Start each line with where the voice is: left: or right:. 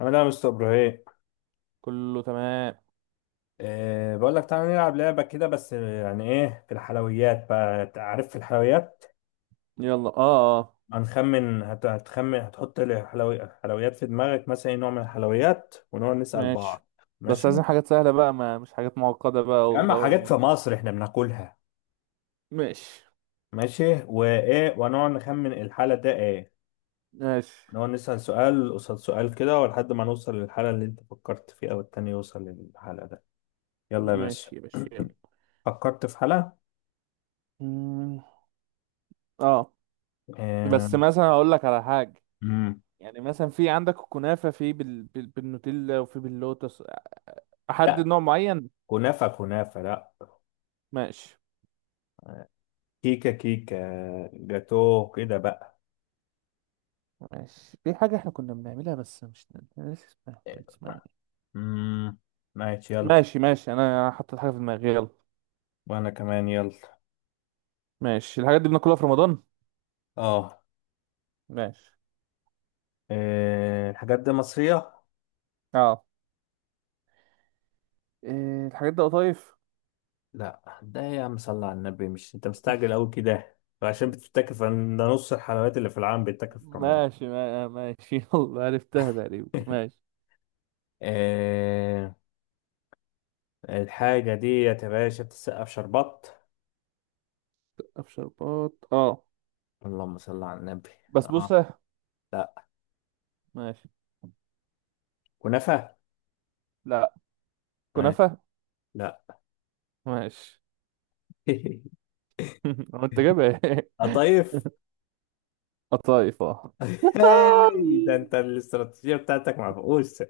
left: عامل ايه يا مستر ابراهيم؟
right: كله تمام.
left: إيه، بقول لك تعالى نلعب لعبه كده، بس يعني ايه؟ في الحلويات، بقى أنت عارف. في الحلويات
right: يلا، اه، اه.
left: هنخمن، هتخمن، هتحط حلويات في دماغك، مثلا ايه نوع من الحلويات، ونقعد نسال
right: ماشي.
left: بعض.
right: بس
left: ماشي.
right: عايزين حاجات سهلة بقى، ما مش حاجات معقدة بقى،
left: يا اما
right: ودولة
left: حاجات
right: مد.
left: في مصر احنا بناكلها.
right: ماشي
left: ماشي وايه؟ ونقعد نخمن الحاله ده ايه.
right: ماشي.
left: نقعد نسال سؤال قصاد سؤال كده، ولحد ما نوصل للحاله اللي انت فكرت فيها، والتاني يوصل للحاله ده. يلا يا باشا.
right: ماشي يا باشا، يلا.
left: فكرت في حاله.
right: مم، اه.
left: إيه.
right: بس مثلا هقول لك على حاجة. يعني مثلا في عندك الكنافة في بالنوتيلا وفي باللوتس. أحدد نوع معين.
left: كنافة كنافة، لا.
right: ماشي
left: كيكة كيكة. جاتو كده بقى.
right: ماشي. في حاجة احنا كنا بنعملها بس مش أنا ناسي اسمها، كان اسمها ايه؟
left: امم ماشي يلا.
right: ماشي. ماشي أنا حطيت حاجة في دماغي، يلا.
left: وانا كمان يلا.
right: ماشي، الحاجات دي بناكلها في رمضان.
left: اه.
right: ماشي،
left: إيه، الحاجات دي مصرية؟
right: اه. إيه الحاجات دي، قطايف؟
left: لا ده يا عم صلى على النبي، مش انت مستعجل قوي كده؟ عشان بتفتكر ده نص الحلويات اللي في العالم بيتاكل في رمضان.
right: ماشي، ماشي. يلا عرفتها تقريبا، ماشي.
left: إيه، الحاجة دي يا باشا بتتسقف شربات.
right: شربات، اه.
left: اللهم صل على النبي. اه.
right: بسبوسة.
left: لا.
right: ماشي.
left: كنافة.
right: لا.
left: ماشي.
right: كنافة.
left: لا.
right: ماشي. هو انت جايبها ايه؟
left: قطايف.
right: قطايف، اه.
left: هاي ده انت الاستراتيجية بتاعتك معفقوسة.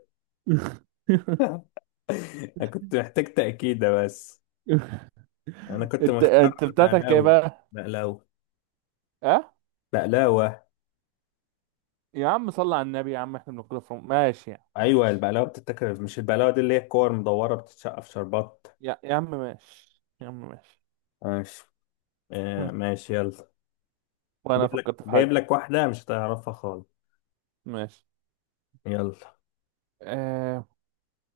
left: انا كنت محتاج تأكيدة بس. انا كنت
right: انت
left: مختار
right: بتاعتك ايه
left: بقلاوة.
right: بقى؟
left: بقلاوة.
right: اه.
left: بقلاوة.
right: يا عم صلى على النبي، يا عم احنا بناكلها في ماشي يا عم،
left: ايوه
right: ماشي.
left: البقلاوة بتتاكل، مش البقلاوة دي اللي هي الكور مدورة بتتشقى في شربات.
right: يا عم ماشي، يا عم ماشي.
left: ماشي. آه
right: هم.
left: ماشي يلا.
right: وانا
left: جايب لك،
right: فكرت في
left: جايب
right: حاجة.
left: لك واحدة مش هتعرفها خالص.
right: ماشي.
left: يلا.
right: آه...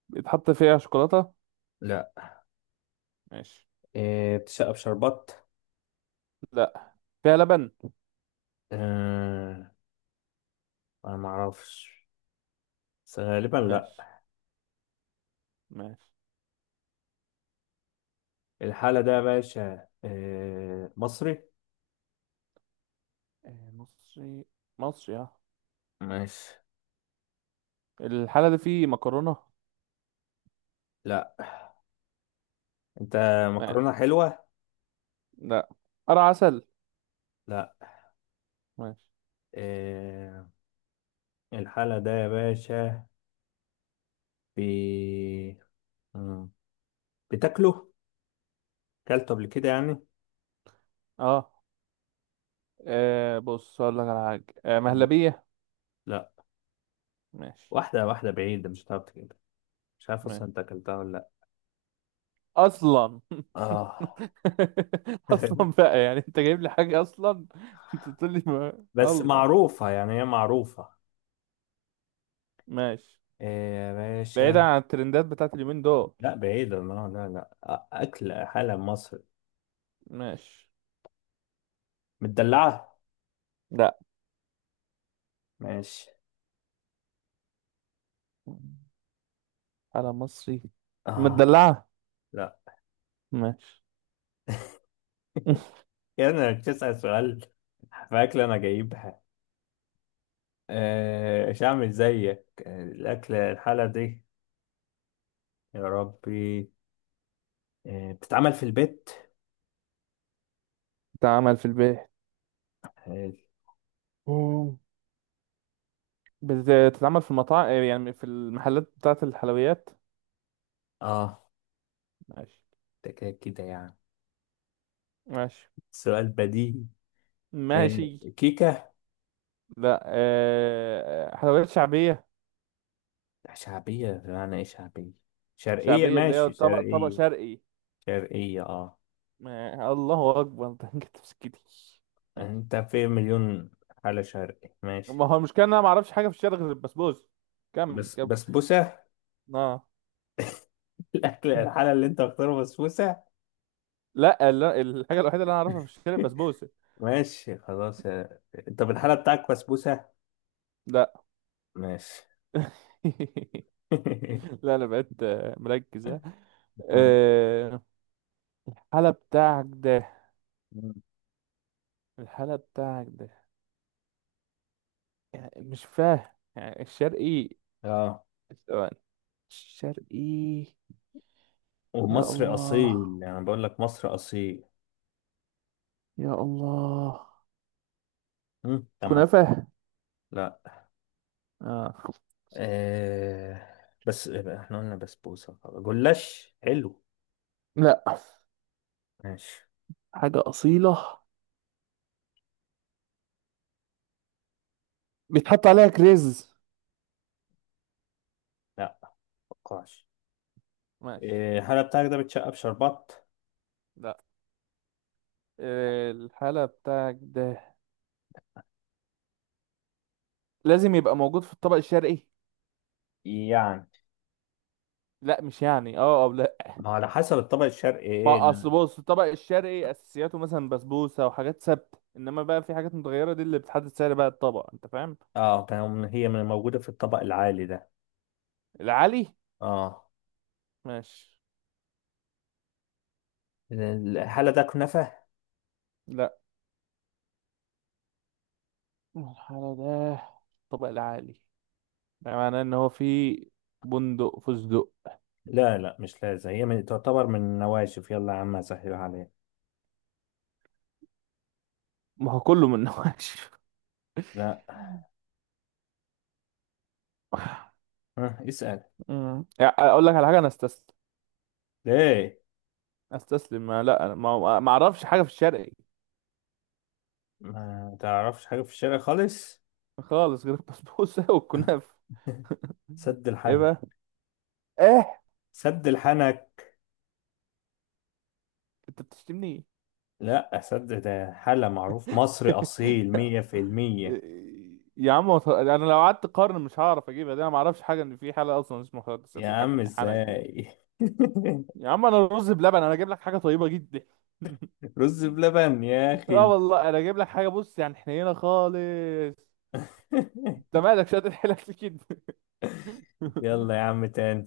right: بيتحط فيها شوكولاتة.
left: لا.
right: ماشي.
left: آه، بتتشقى في شربات.
right: لا، فيها لبن.
left: آه. انا معرفش، بس غالبا لا.
right: ماشي ماشي.
left: الحالة ده يا باشا آه مصري.
right: آه، مصري. مصري، اه.
left: ماشي.
right: الحالة دي فيه مكرونة؟
left: لا. انت
right: ماشي.
left: مكرونة حلوة؟
right: لا. قرع عسل؟
left: لا.
right: ماشي.
left: إيه الحالة ده يا باشا بي... مم. بتاكله؟ اكلته قبل كده يعني.
right: اه. آه، بص اقول لك على حاجة. آه،
left: مم.
right: مهلبية.
left: لا.
right: ماشي
left: واحدة واحدة بعيدة مش هتعرف كده. مش عارف
right: ماشي.
left: اصلا انت اكلتها ولا لا.
right: اصلا.
left: اه.
right: اصلا بقى، يعني انت جايب لي حاجة اصلا؟ انت بتقول لي ما...
left: بس
right: الله.
left: معروفة، يعني هي معروفة.
right: ماشي.
left: إيه يا
right: بعيدا
left: باشا؟
right: عن الترندات بتاعت اليومين دول.
left: لا بعيدة، لا لا لا، أكل حالة مصر
right: ماشي.
left: متدلعة.
right: لا.
left: ماشي.
right: على مصري.
left: اه.
right: مدلعة.
left: لا.
right: ماشي.
left: يعني بتسأل سؤال في أكل أنا جايبها. آه، مش هعمل زيك. آه، الأكل الحالة دي يا ربي. آه، بتتعمل في البيت.
right: بتتعمل في البيت.
left: اه.
right: مم. بتتعمل في المطاعم، آه، يعني في المحلات بتاعة الحلويات.
left: آه،
right: ماشي
left: ده كده كده يعني
right: ماشي.
left: سؤال بديهي. آه،
right: ماشي.
left: كيكة
right: لا، آه، حلويات شعبية.
left: شعبية؟ معنى ايه شعبية؟ شرقية؟
right: شعبية اللي هي
left: ماشي
right: طبق طبق
left: شرقية.
right: شرقي.
left: شرقية اه.
right: ما... الله أكبر. ده انت تفسكتي.
left: انت في مليون حالة شرقية ماشي.
right: ما هو المشكلة إن أنا معرفش حاجة في الشرق غير البسبوسة. كمل
left: بس
right: كمل.
left: بسبوسة.
right: آه.
left: الأكل الحالة اللي انت مختاره بسبوسة.
right: لا لا، الحاجة الوحيدة اللي أنا أعرفها في الشارع بسبوسة.
left: ماشي خلاص. آه، طب الحالة بتاعك بسبوسة؟
right: لا.
left: ماشي.
right: لا، أنا بقيت مركز، آه، حالة بتاعك ده.
left: مم.
right: الحالة بتاعك ده يعني مش فاهم. يعني الشرقي؟
left: اه.
right: ثواني. الشرقي. يا
left: ومصر
right: الله،
left: اصيل يعني، بقول لك مصر اصيل.
right: يا الله.
left: مم. طب ما
right: كنافة.
left: لا.
right: آه.
left: آه. بس احنا قلنا بسبوسه جلاش حلو.
right: لا،
left: ماشي.
right: حاجة أصيلة. بيتحط عليها كريز؟
left: لا متوقعش.
right: ماشي.
left: آه. هل بتاعك ده بتشقى بشربات؟
right: لا، آه، الحالة بتاعك ده لازم يبقى موجود في الطبق الشرقي؟
left: يعني
right: لا مش يعني اه او لا.
left: ما على حسب الطبق الشرقي ايه
right: ما اصل
left: ده.
right: بص الطبق الشرقي اساسياته مثلا بسبوسة وحاجات ثابتة، انما بقى في حاجات متغيرة دي اللي بتحدد سعر بقى الطبق، انت فاهم.
left: اه، كان هي من موجوده في الطبق العالي ده؟
right: العلي؟
left: اه.
right: ماشي.
left: الحالة ده كنافه؟
right: لا. الحالة ده الطبق العالي ده معناه ان هو في بندق، فستق.
left: لا لا، مش لازم هي من تعتبر من النواشف. يلا يا عم اسهلها عليك.
right: ما هو كله من نوعش.
left: لا. آه، اسال.
right: يعني اقول لك على حاجه، انا استسلم.
left: ليه؟
right: استسلم. ما لا أنا ما اعرفش حاجه في الشرقي.
left: ما تعرفش حاجة في الشارع خالص؟
right: خالص غير البسبوسه والكنافه.
left: سد
right: ايه
left: الحنك.
right: بقى؟ ايه؟
left: سد الحنك.
right: انت بتشتمني؟
left: لا، سد ده حالة معروف مصري أصيل 100%.
right: يا عم ما تهزر- انا لو قعدت قرن مش هعرف اجيبها دي. انا ما اعرفش حاجه ان في حاله اصلا اسمها حاله
left: يا عم
right: الحكم حنك دي.
left: ازاي.
right: يا عم انا رز بلبن، انا اجيب لك حاجه طيبه جدا.
left: رز بلبن يا
right: اه
left: أخي.
right: والله انا اجيب لك حاجه، بص يعني حنينه خالص. انت مالك شاطر حيلك في كده.
left: يلا يا عم تاني.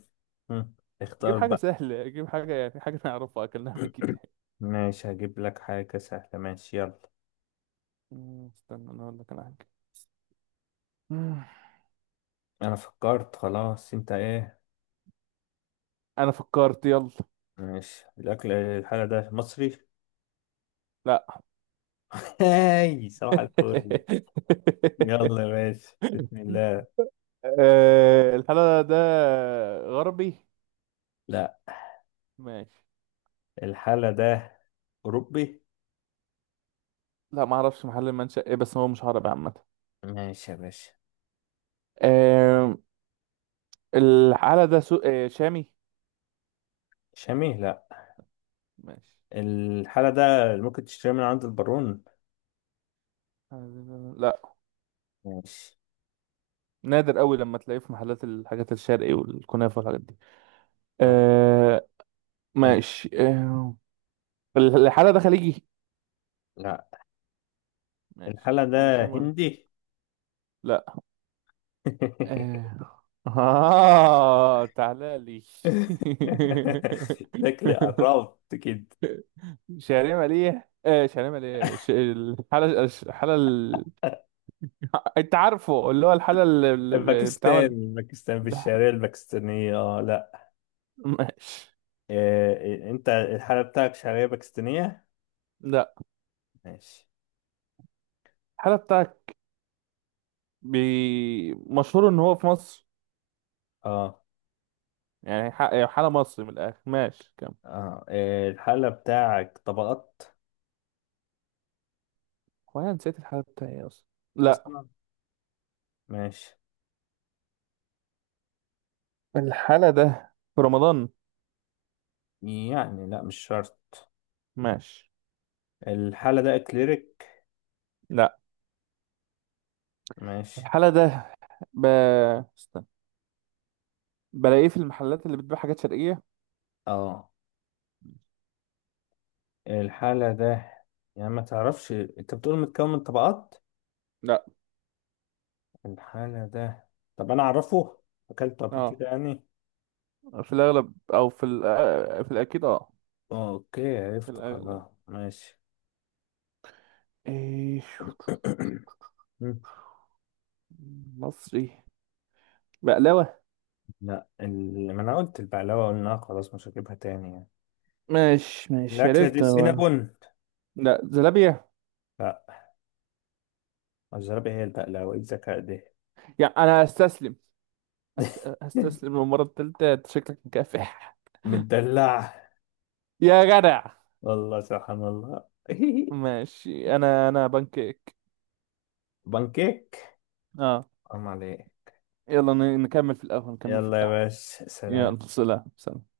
left: هم،
right: جيب
left: اختار
right: حاجه
left: بقى.
right: سهله، جيب حاجه يعني حاجه نعرفها اكلناها قبل كده.
left: ماشي هجيب لك حاجة سهلة، ماشي يلا.
right: مم، استنى انا اقول لك انا حاجه. مم،
left: أنا فكرت خلاص، أنت إيه؟
right: انا فكرت، يلا.
left: ماشي، الأكل الحاجة ده مصري؟
right: لا.
left: هاي صباح الفل. يلا يا باشا بسم الله.
right: آه، الحلا ده غربي؟
left: لا.
right: ماشي.
left: الحالة ده أوروبي؟
right: لا، ما اعرفش محل المنشأ ايه، بس هو مش عربي عامه.
left: ماشي يا باشا.
right: آه، الحلا ده سو... آه، شامي.
left: شامي؟ لا.
right: ماشي.
left: الحالة ده اللي ممكن تشتري من عند البارون؟
right: لا.
left: ماشي.
right: نادر قوي لما تلاقيه في محلات الحاجات الشرقي والكنافة والحاجات دي.
left: ممكن.
right: آه. ماشي، آه. الحالة ده خليجي؟
left: لا.
right: ماشي،
left: الحالة
right: ولا
left: ده
right: شامي ولا.
left: هندي؟
right: لا. آه، آه تعالى لي.
left: شكلي قربت كده.
right: شعرية مالية، آه شعرية مالية. ش... الحالة الحالة ال... انت عارفه اللي هو الحالة اللي بتعمل.
left: باكستان، باكستان في الشعرية الباكستانية اه لا.
right: ماشي.
left: إيه، انت الحالة بتاعك شعرية باكستانية؟
right: لا.
left: ماشي.
right: الحالة بتاعك مشهور ان هو في مصر.
left: اه.
right: يعني يعني حالة مصري من الآخر، ماشي كم.
left: اه إيه الحالة بتاعك طبقات؟
right: هو أنا نسيت الحالة بتاعي إيه أصلا. لا.
left: اصلا. ماشي.
right: الحالة ده في رمضان؟
left: يعني لا مش شرط.
right: ماشي.
left: الحالة ده اكليريك؟
right: لا.
left: ماشي.
right: الحالة ده ب... استنى، بلاقيه في المحلات اللي بتبيع حاجات شرقية.
left: اه. الحالة ده يعني ما تعرفش؟ انت بتقول متكون من طبقات.
right: لا.
left: الحالة ده، طب انا اعرفه؟ اكلته قبل
right: اه،
left: كده يعني.
right: في الأغلب أو في ال... آه، في الأكيد، اه.
left: اوكي
right: في
left: عرفت
right: الأغلب.
left: خلاص، ماشي.
right: إيش؟
left: مم.
right: مصري. بقلاوة.
left: لا، ما انا قلت البقلاوة، قلنا خلاص مش هجيبها تاني يعني.
right: ماشي ماشي
left: الأكلة دي
right: عرفت هو.
left: سينابون؟
right: لا، زلابية.
left: لا. الزرابة هي البقلاوة، ايه الذكاء ده.
right: يعني أنا أستسلم. أستسلم للمرة التالتة، أنت شكلك مكافح.
left: متدلعة.
right: يا جدع.
left: والله سبحان الله.
right: ماشي، انا انا بانكيك.
left: بانكيك.
right: اه.
left: حرام عليك.
right: يلا نكمل في القهوة، نكمل في
left: يلا يا
right: القهوة.
left: باشا سلام.
right: يلا سلام، سلام.